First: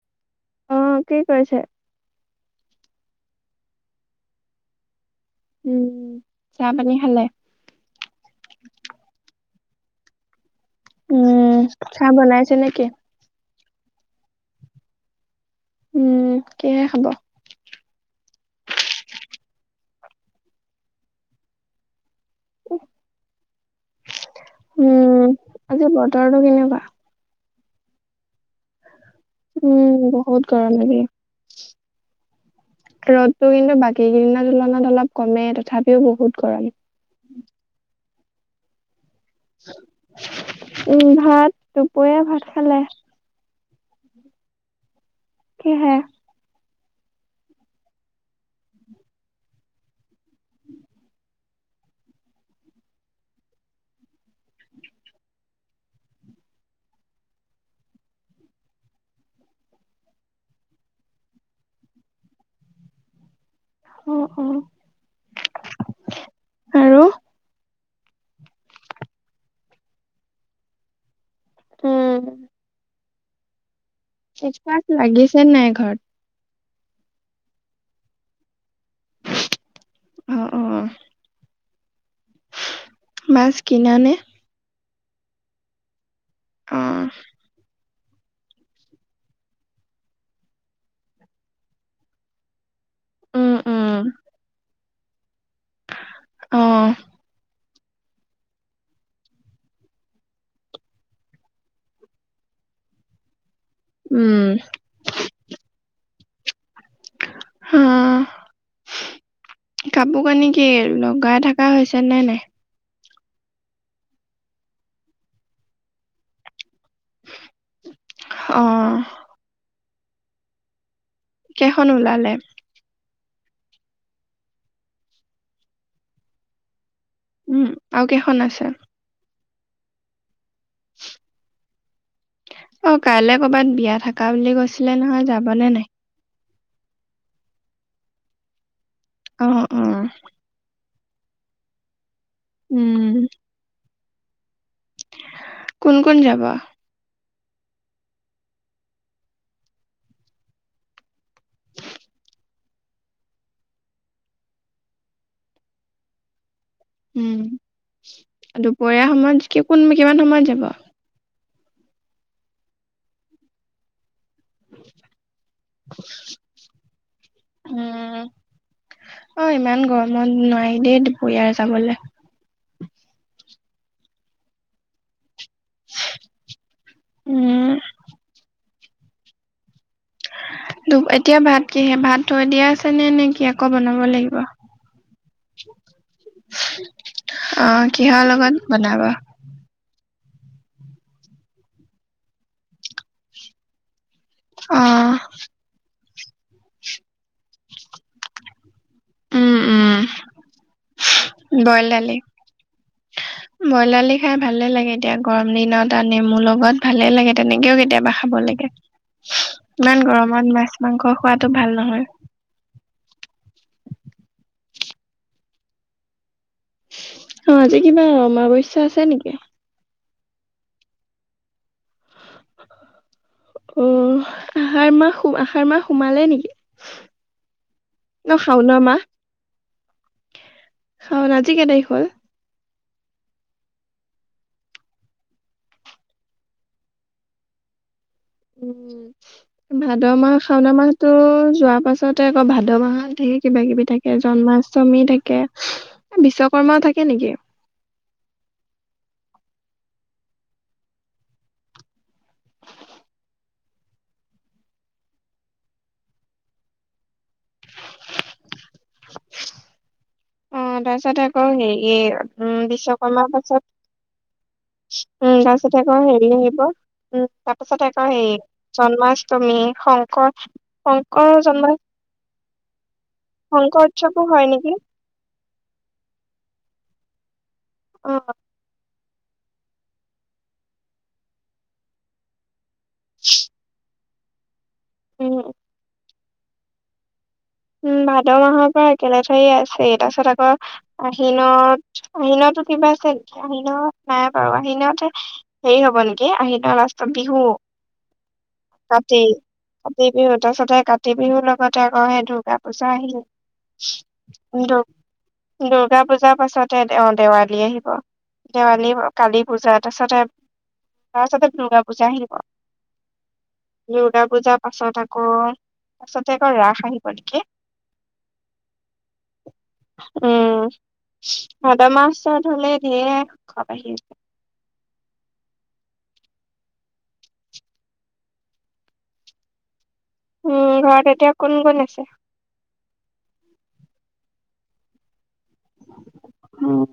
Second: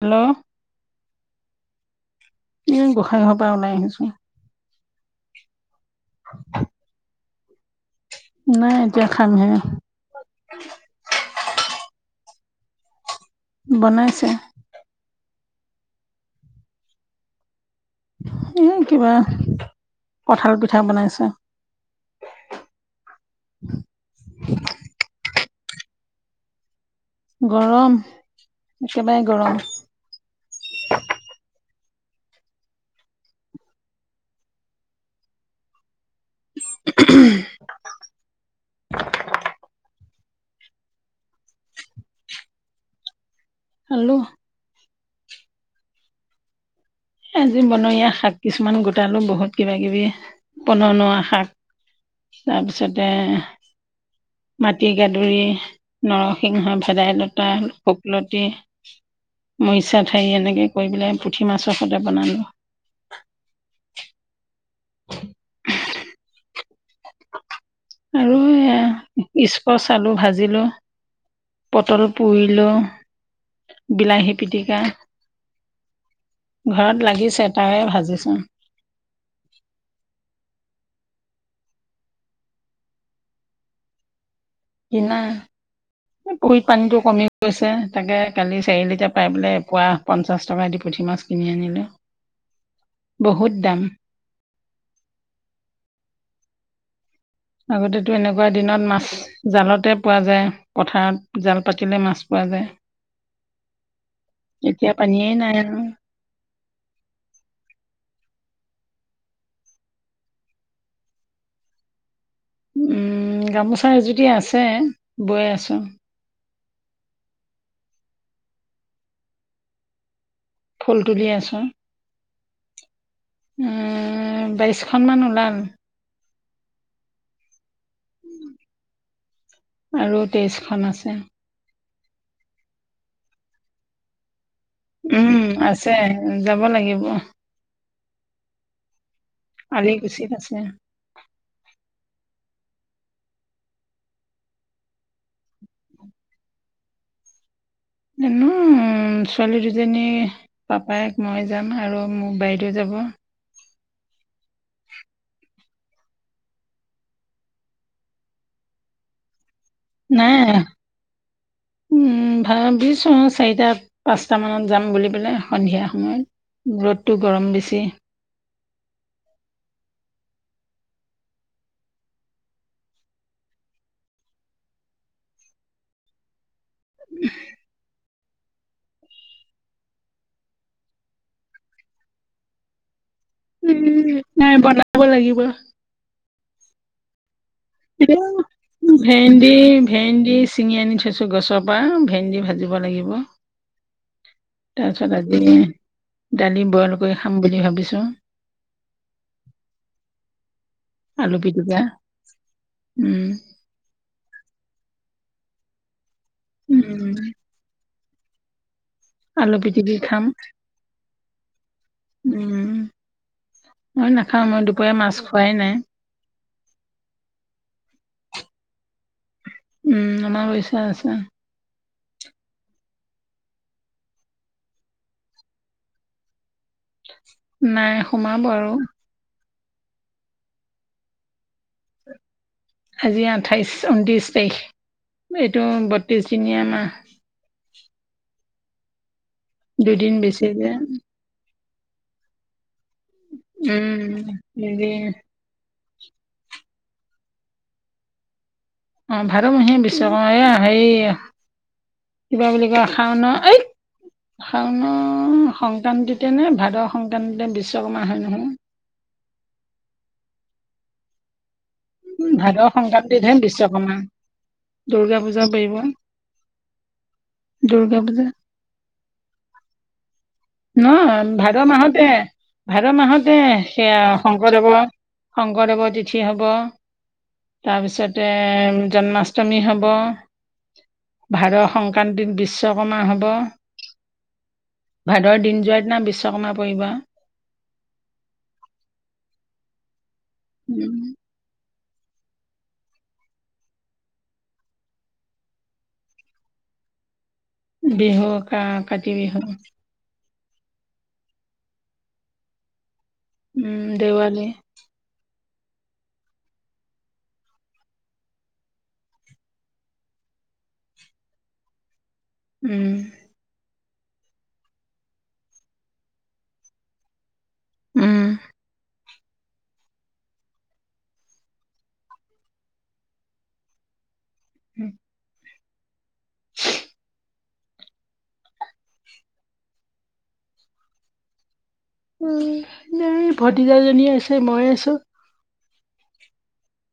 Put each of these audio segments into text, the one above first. Hello! অ কি কৰিছে? এই গোসাঁই ঘৰ পৰা ওলাই আহিছোঁ। উম, চাহ - পানী খালে? নাই এতিয়া খামহে। উম, চাহ বনাইছে নেকি? বনাইছে। উম, কিহে খাব? উহু কিবা কঠাল পিঠা বনাইছো। উম, আজি বতৰটো কেনেকুৱা? গৰম একেবাৰে গৰম উম বহুত গৰম লাগে। [inaudible] ৰ'দতো কিন্তু বাকী দিনৰ তুলনাত অলপ কমে তথাপিও বহুত গৰম। উহো হুম। উম ভাত, দুপৰীয়া ভাত খালে? খালোঁ। কিহে? আজি বনৰীয়া শাক কিছুমান গোটালো বহুত কিবা - কিবি পননোৱা শাক। তাৰপিছতে মাটি গাদুৰি নৰসিংহ, ভেদাইলতা, শুকলতি মৰিচা ঠাৰি এনেকে কৰি পেলাই পুঠি মাছৰ সতে বনালো। অ অ। আৰু আৰু এয়া স্কচ আলু ভাজিলো। পটল উম পুৰিলোঁ। বিলাহী পিটিকা, মাছ লাগিছে নাই ঘৰত? ঘৰত লাগিছে তাৰে ভাজিছো। অ অ। মাছ কিনানে? কিনা, এ পুহীত অ পানীটো কমি গৈছে। তাকে কালি চাৰি লিটাৰ পাই পেলাই পুৱা পঞ্চাছ টকা দি পুঠি মাছ কিনি আনিলোঁ। বহুত দাম। উ অ। আগতেতো এনেকুৱা দিনত মাছ জালতে পোৱা যায়, পথাৰত জাল পাতিলে মাছ পোৱা যায়। উম। এতিয়া পানীয়ে নাই আৰু। হুম চু, কাপোৰ কানি কি লগাই থা হৈছে নে নাই? উম গামোচা এ যদি আছে বৈ আছো। অ। ফুল তুলি আছোঁ। খন ওলালে? উম বাইশখনমান ওলাল। উম আৰু কেইখন আছে? আৰু তেইছ খন আছে। অ কাইলে কৰবাত বিয়া থাকা বুলি কৈছ উম আছে। যাব লাগিব, অ অ আলিকুছিত আছে। উম কোন কোন যাবা? ননো চোৱালী দুজনী। পাপায়ক মই যাম আৰু মোৰ বাইদেউ যাব। উম দুপৰীয়া সময়ত কোন কিমান নাই সময়ত যাব? উম ভাবিছো চাৰিটাত। পাঁচটামানত যাম বুলি পেলাই সন্ধিয়া সময়ত ৰ'দটো গৰম বেছি। উম অ ইমান গৰমত নোৱাৰি দেই দুপৰীয়া যাবলে হয় [unintelligible] উমহ ধুপ এতিয়া ভাত কিহে ভাত থৈ দিয়া আছে নে নেকি? কি আকৌ বনাব উম লাগিব। নাই বনাব লাগিব অ ভ কিহৰ লগত [unintelligible] বনাব? দি ভেন্দি চিঙি আনি থৈছোঁ গছৰ পৰা, ভেন্দি ভাজিব লাগিব। অ তাৰপিছত আজি, দালি বইল কৰি খাম বুলি ভাবিছোঁ। উম উম, আলু পিটিকা বইল দালি। উম ব্ৰইল দালি খাই ভালে লাগে দিয়া, গৰম দিনত আৰু নেমুৰ লগত ভালে উম লাগে তেনেকে। ও কেতিয়াবা খাব লাগে। আলু পিটিকি ইমান খাম গৰমত মাছ মাংস খোৱাতো ভাল নহয়। উম, মই নাখাওঁ মই দুপৰীয়া মাছ খোৱাই নাই। অ আজি কিবা অমাৱস্যা আছে নেকি? উম, অমাৱস্যা আছে। অহ আহাৰ মাহ আহাৰ মাহ সোমালে নেকি? নাই ন সোমাব আৰু শাওনৰ মাহ। শাওন আজি কে তাৰিখ হল? আজি আঠাইছ ঊনত্ৰিছ তাৰিখ এইটো বত্ৰিশ দিনীয়া মাহ। উম, ভাদ দুদিন মাহ বেছি যে শাওনৰ মাহতটো যোৱা পাছতে আকৌ ভাদ মাহত- ধেই কিবা উম কিবি থাকে। হেৰি জন্মাষ্টমী থাকে এ বিশ্বকৰ্মাও থাকে নেকি? অ ভাদমহিয়া বিশ্বক এয়া সেই- কিবা বুলি কয় শাওনা এই- শাওণৰ সংক্ৰান্তিতে নে, ভাদ সংক্ৰান্তিতে বিশ্বকৰ্মা হয় নহয়। অ তাৰপিছত আকৌ হেৰি ভাদ উম বিশ্বকৰ্মাৰ সংক্ৰান্তিতহে পাছত- বিশ্বকৰ্মা দুৰ্গা উম পূজা পৰিব তাপাছতে আকৌ হেৰি আহিব। উম তাৰ পিছত দুৰ্গা আকৌ পূজা হেৰি। জন্মাষ্টমী শংকৰ- ন শংকৰ ভাদ জন্ম মাহতে ভাদ মাহতে শংকৰ সেয়া উৎসৱো হয় নেকি শংকৰদেৱৰ- শংকৰদেৱৰ তিথি হ'ব, অ তাৰপিছতে- জন্মাষ্টমী হ'ব। ভাদ সংক্ৰান্তি বিশ্বকৰ্মা হ'ব। উম ভাদৰ দিন যোৱাৰ দিনা বিশ্বকৰ্মা পৰিব আও। উম ভাদ মাহৰ পৰা একে লেথাৰিয়ে আছেই তাৰ পাছত আকৌ- উম আহিনত আহিনতো কিবা আছে নেকি আহিনত নাই বাৰু আহিনত- সেই হব নেকি? আহিনৰ লাষ্টত বিহু। বিহু কা কাতি বিহু। কাতি বিহু তাৰ পিছতে কাতি বিহুৰ লগতে আকৌ সেই দূৰ্গা পূজা আহিল। উম দেৱালী দু দুৰ্গা পূজাৰ পাছতে অ দেৱালী আহিব। দেৱালীৰ কালী পূজা তাৰছতে তাৰপাছতে দুৰ্গা পূজা আহিব। উম, দুৰ্গা পূজাৰ পাছত আকৌ পাছতে আকৌ ৰাস আহিব নেকি? উম উম, ভাদ মাছত হলে ঢেৰ খাব আহি - উম [unintelligible] উম ঘৰত এতিয়া কোন কোন আছে। উম ভতিজা এজনী আছে মই আছো। উম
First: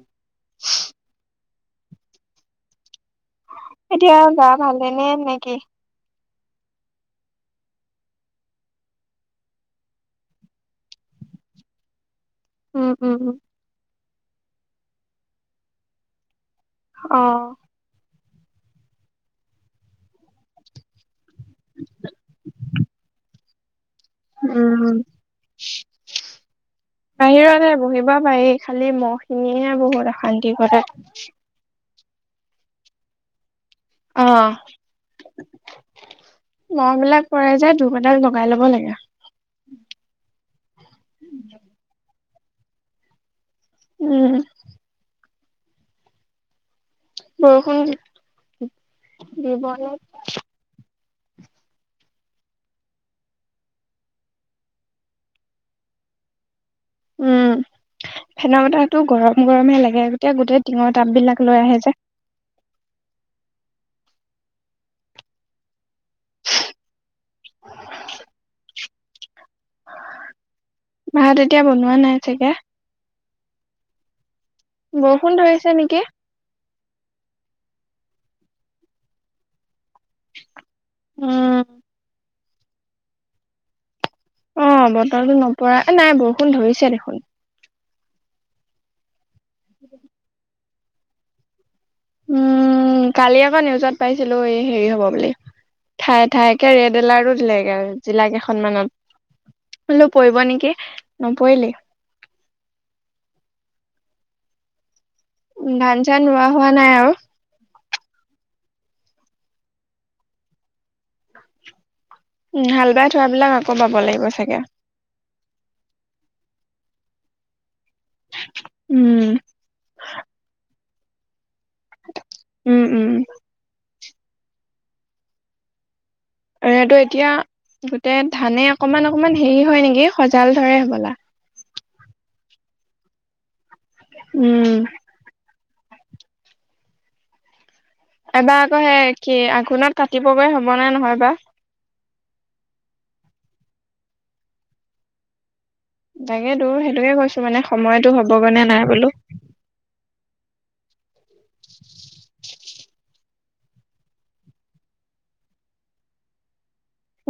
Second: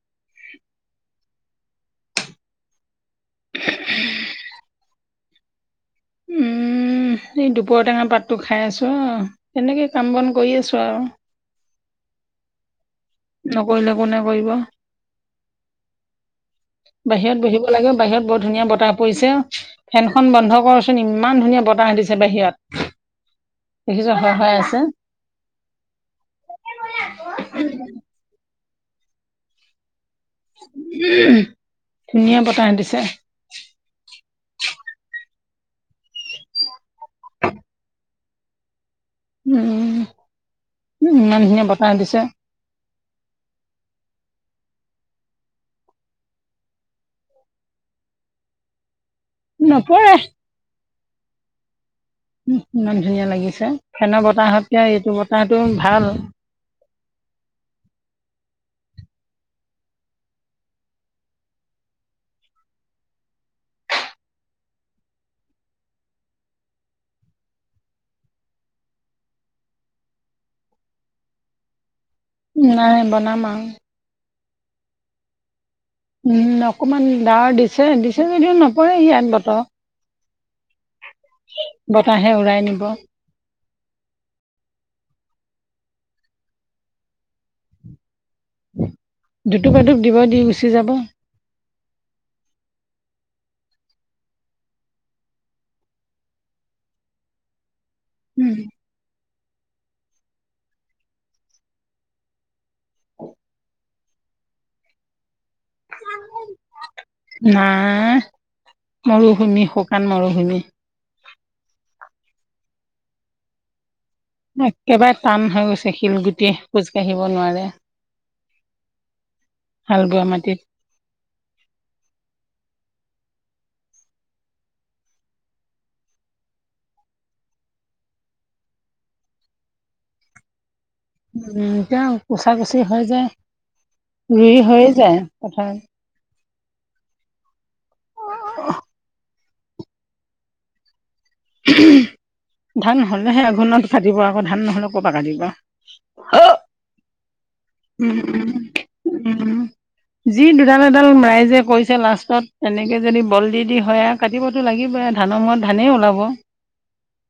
এতিয়া গা ভালে নেকি? উম দুপৰটেঙা পাতটো খাই আছোঁ অ তেনেকৈ কাম বন কৰি আছোঁ আৰু উম উম উম। নকৰিলে কোনে কৰিব। বাহিৰত বহিব লাগে বাহিৰত বৰ ধুনীয়া বতাহ পৰিছে। ফেনখন বন্ধ কৰচোন ইমান ধুনীয়া বতাহ দিছে বাহিৰত দেখিছ। হৈ হৈ উম, আছে বাহিৰতে বহিব পাৰি খালি মহ খিনিয়ে নে বহুত আ ধুনীয়া বতাহ দিছে। অ মহ বিলাক পয়ে যে ধুপ এডাল লগাই লব লাগে। উম ইমান ধুনিয়া বতাহ দিছে। উম বৰষুণ দিব নেকি। নপৰে ইমান ধুনীয়া লাগিছে ফেনৰ বতাহতকে এইটো বতাহটো ভাল। উম ফেনৰ বতাহটো গৰম গৰম হে লাগে গতিয়া গোটেই টিঙৰ তাব বিলাক লৈ আহে যে। [inaudible] ভাত এতিয়া বনোৱা নাই চাগে। নাই বনাম আও, বৰষুণ ধৰিছে নেকি? উম অকণমান ডাৱৰ দিছে দিছে যদিও নপৰে ইয়াত বতৰ। বতাহে উৰাই নিব। অ বতৰটো নপৰা নাই বৰষুণ ধৰিছে দেখোন। দুটোপ এটোপ দিব দি গুচি যাব। উম কালি আকৌ নিউজত পাইছিলো এই হেৰি হ'ব বুলি। ঠায়ে ঠায়ে একে ৰেড এলাৰ্টো দিলেগে আৰু জিলা উম কেইখনমানত, মই বোলো পৰিব নেকি নপৰিলে। উ ধান চান ৰোৱা হোৱা নাই আৰু নাই মৰুভূমি শুকান মৰুভূমি। উম হাল বাই থোৱাবিলাক আকৌ বাব লাগিব চাগে। একেবাৰে টান হৈ গৈছে শিলগুটি খোজ কাঢ়িব নোৱাৰে। উম হাল বোৱা মাটিত। উম উম। আৰুটো এতিয়া গোটেই ধানে অকমান অকমান হেৰি হয় নেকি সজাল ধৰে হবলা। উ এতিয়া কুচা কুচি হৈ যায় ৰুই উম হৈয়ে যায় পথাৰত। পথাৰত এবাৰ আকৌ সেই কি আঘোণত। কাটিবগে হ'বগে হবনে নহয় বা। ধান হ'লেহে আঘোণত কাটিব আকৌ ধান নহ'লে ক'ৰ পৰা কাটিব। তাকেতো সেইটোকে কৈছো মানে সময়তো উম, হবগৈ নে নাই বোলো। উম, উম, যি দুডাল এডাল ৰাইজে কৈছে লাষ্টত এনেকে যদি বল দি-দি হয় আ কাটিবতো লাগিবই ধানৰ সময়ত ধানেই ওলাব।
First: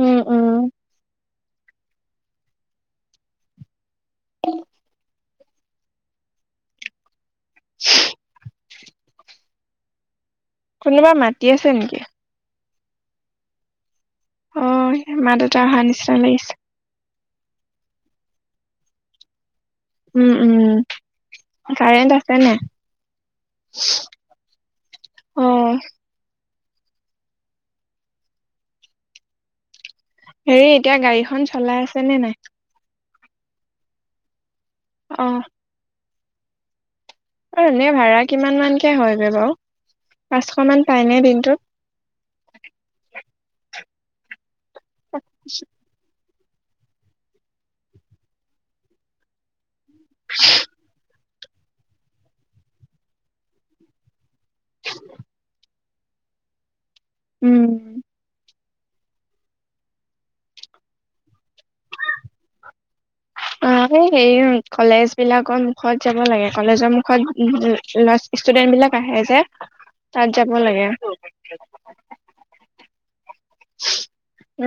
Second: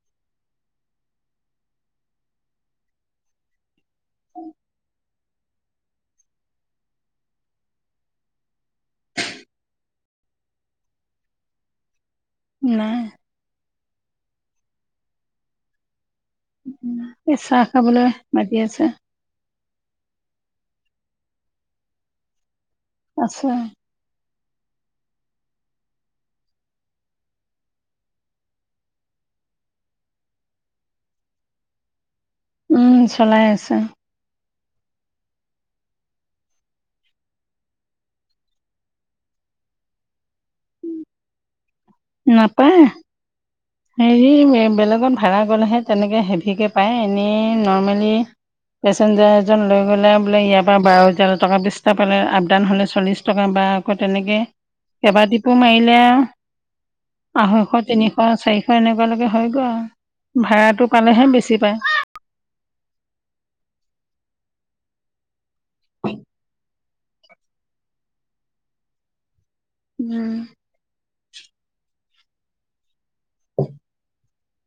উম- উম [unintelligible] কোনোবা মাতি আছে নেকি? নাই। অ মা দেউতা অহা নিচিনা লাগিছে। চাহ খাবলৈ মাতি আছে। উম উম কাৰেণ্ট আছে নাই। আছে। [unintelligible] অ', হেৰি এতিয়া গাড়ীখন চলাই আছে নে নাই? উম, চলাই আছে। অহ', এ এনে ভাড়া কিমান মানকে হয়গৈ বাও পাঁচশ মান পাইনে দিনটোত? নাপায় হেৰি বেলেগত ভাড়া গ'লেহে তেনেকে হেভিকে পায় এনেই নৰ্মেলি পেচেঞ্জাৰ এজন লৈ গ'লে বোলে ইয়াৰ পৰা বাৰ, তেৰ টকা বিছটা পালে আপ ডাউন হ'লে চল্লিছ টকা বা আকৌ তেনেকে কেইবা টিপো মাৰিলে আও। উম। আঢ়ৈশ, তিনিশ, চাৰিশ এনেকুৱালৈকে হৈ গৈ আৰু ভাড়াটো পালেহে বেছি পায়। অহ, এই সে [unintelligible] কলেজ বিলাকৰ মুখত যাব লাগে কলেজৰ মুখ মুখত [unintelligible] ষ্টুডেন্ট বিলাক আহে যে তাত যাব লাগে। [unintelligible] [unintelligible]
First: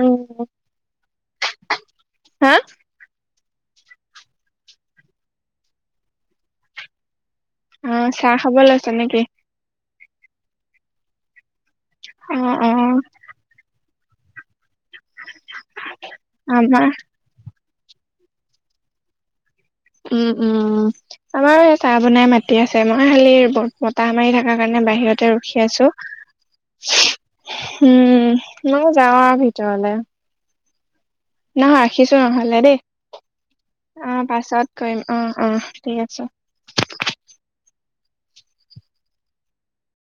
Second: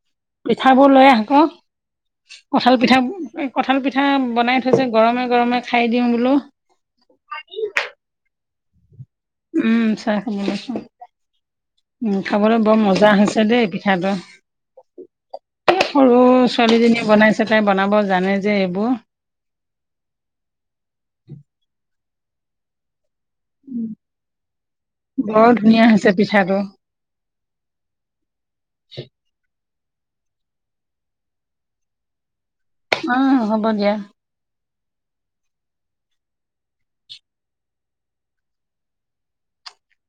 উম। পিঠাবোৰ লৈ আহ ক। হা? কঁঠাল পিঠা- কঁঠাল পিঠা বনাই থৈছে গৰমে- গৰমে খাই দিওঁ বোলো। অহ, চাহ খাব লৈছ নেকি? উম, চাহ খাব লৈছোঁ [inaudible] উম অ', খাবলৈ বৰ অ', মজা হৈছে। ছে দেই পিঠাটো সে সৰু আমাৰ ছোৱালীজনীয়ে বনাইছে। তে তাই বনাব জানে যে এইবোৰ। উম-উম আমাৰ এ চাহ বনাই মাতি আছে মই খালি বত-বতাহ মাৰি থাকা কাৰণে বাহিৰতে বৰ ৰখি ধুনীয়া আছোঁ। হৈছে পিঠাটো হম, মইও যাওঁ আৰু ভিতৰলে। নহ ৰাখিছোঁ নহ'লে দে। অহ, হ'ব দিয়া। পাছত কৰিম অহ', অহ', ঠিক আছে।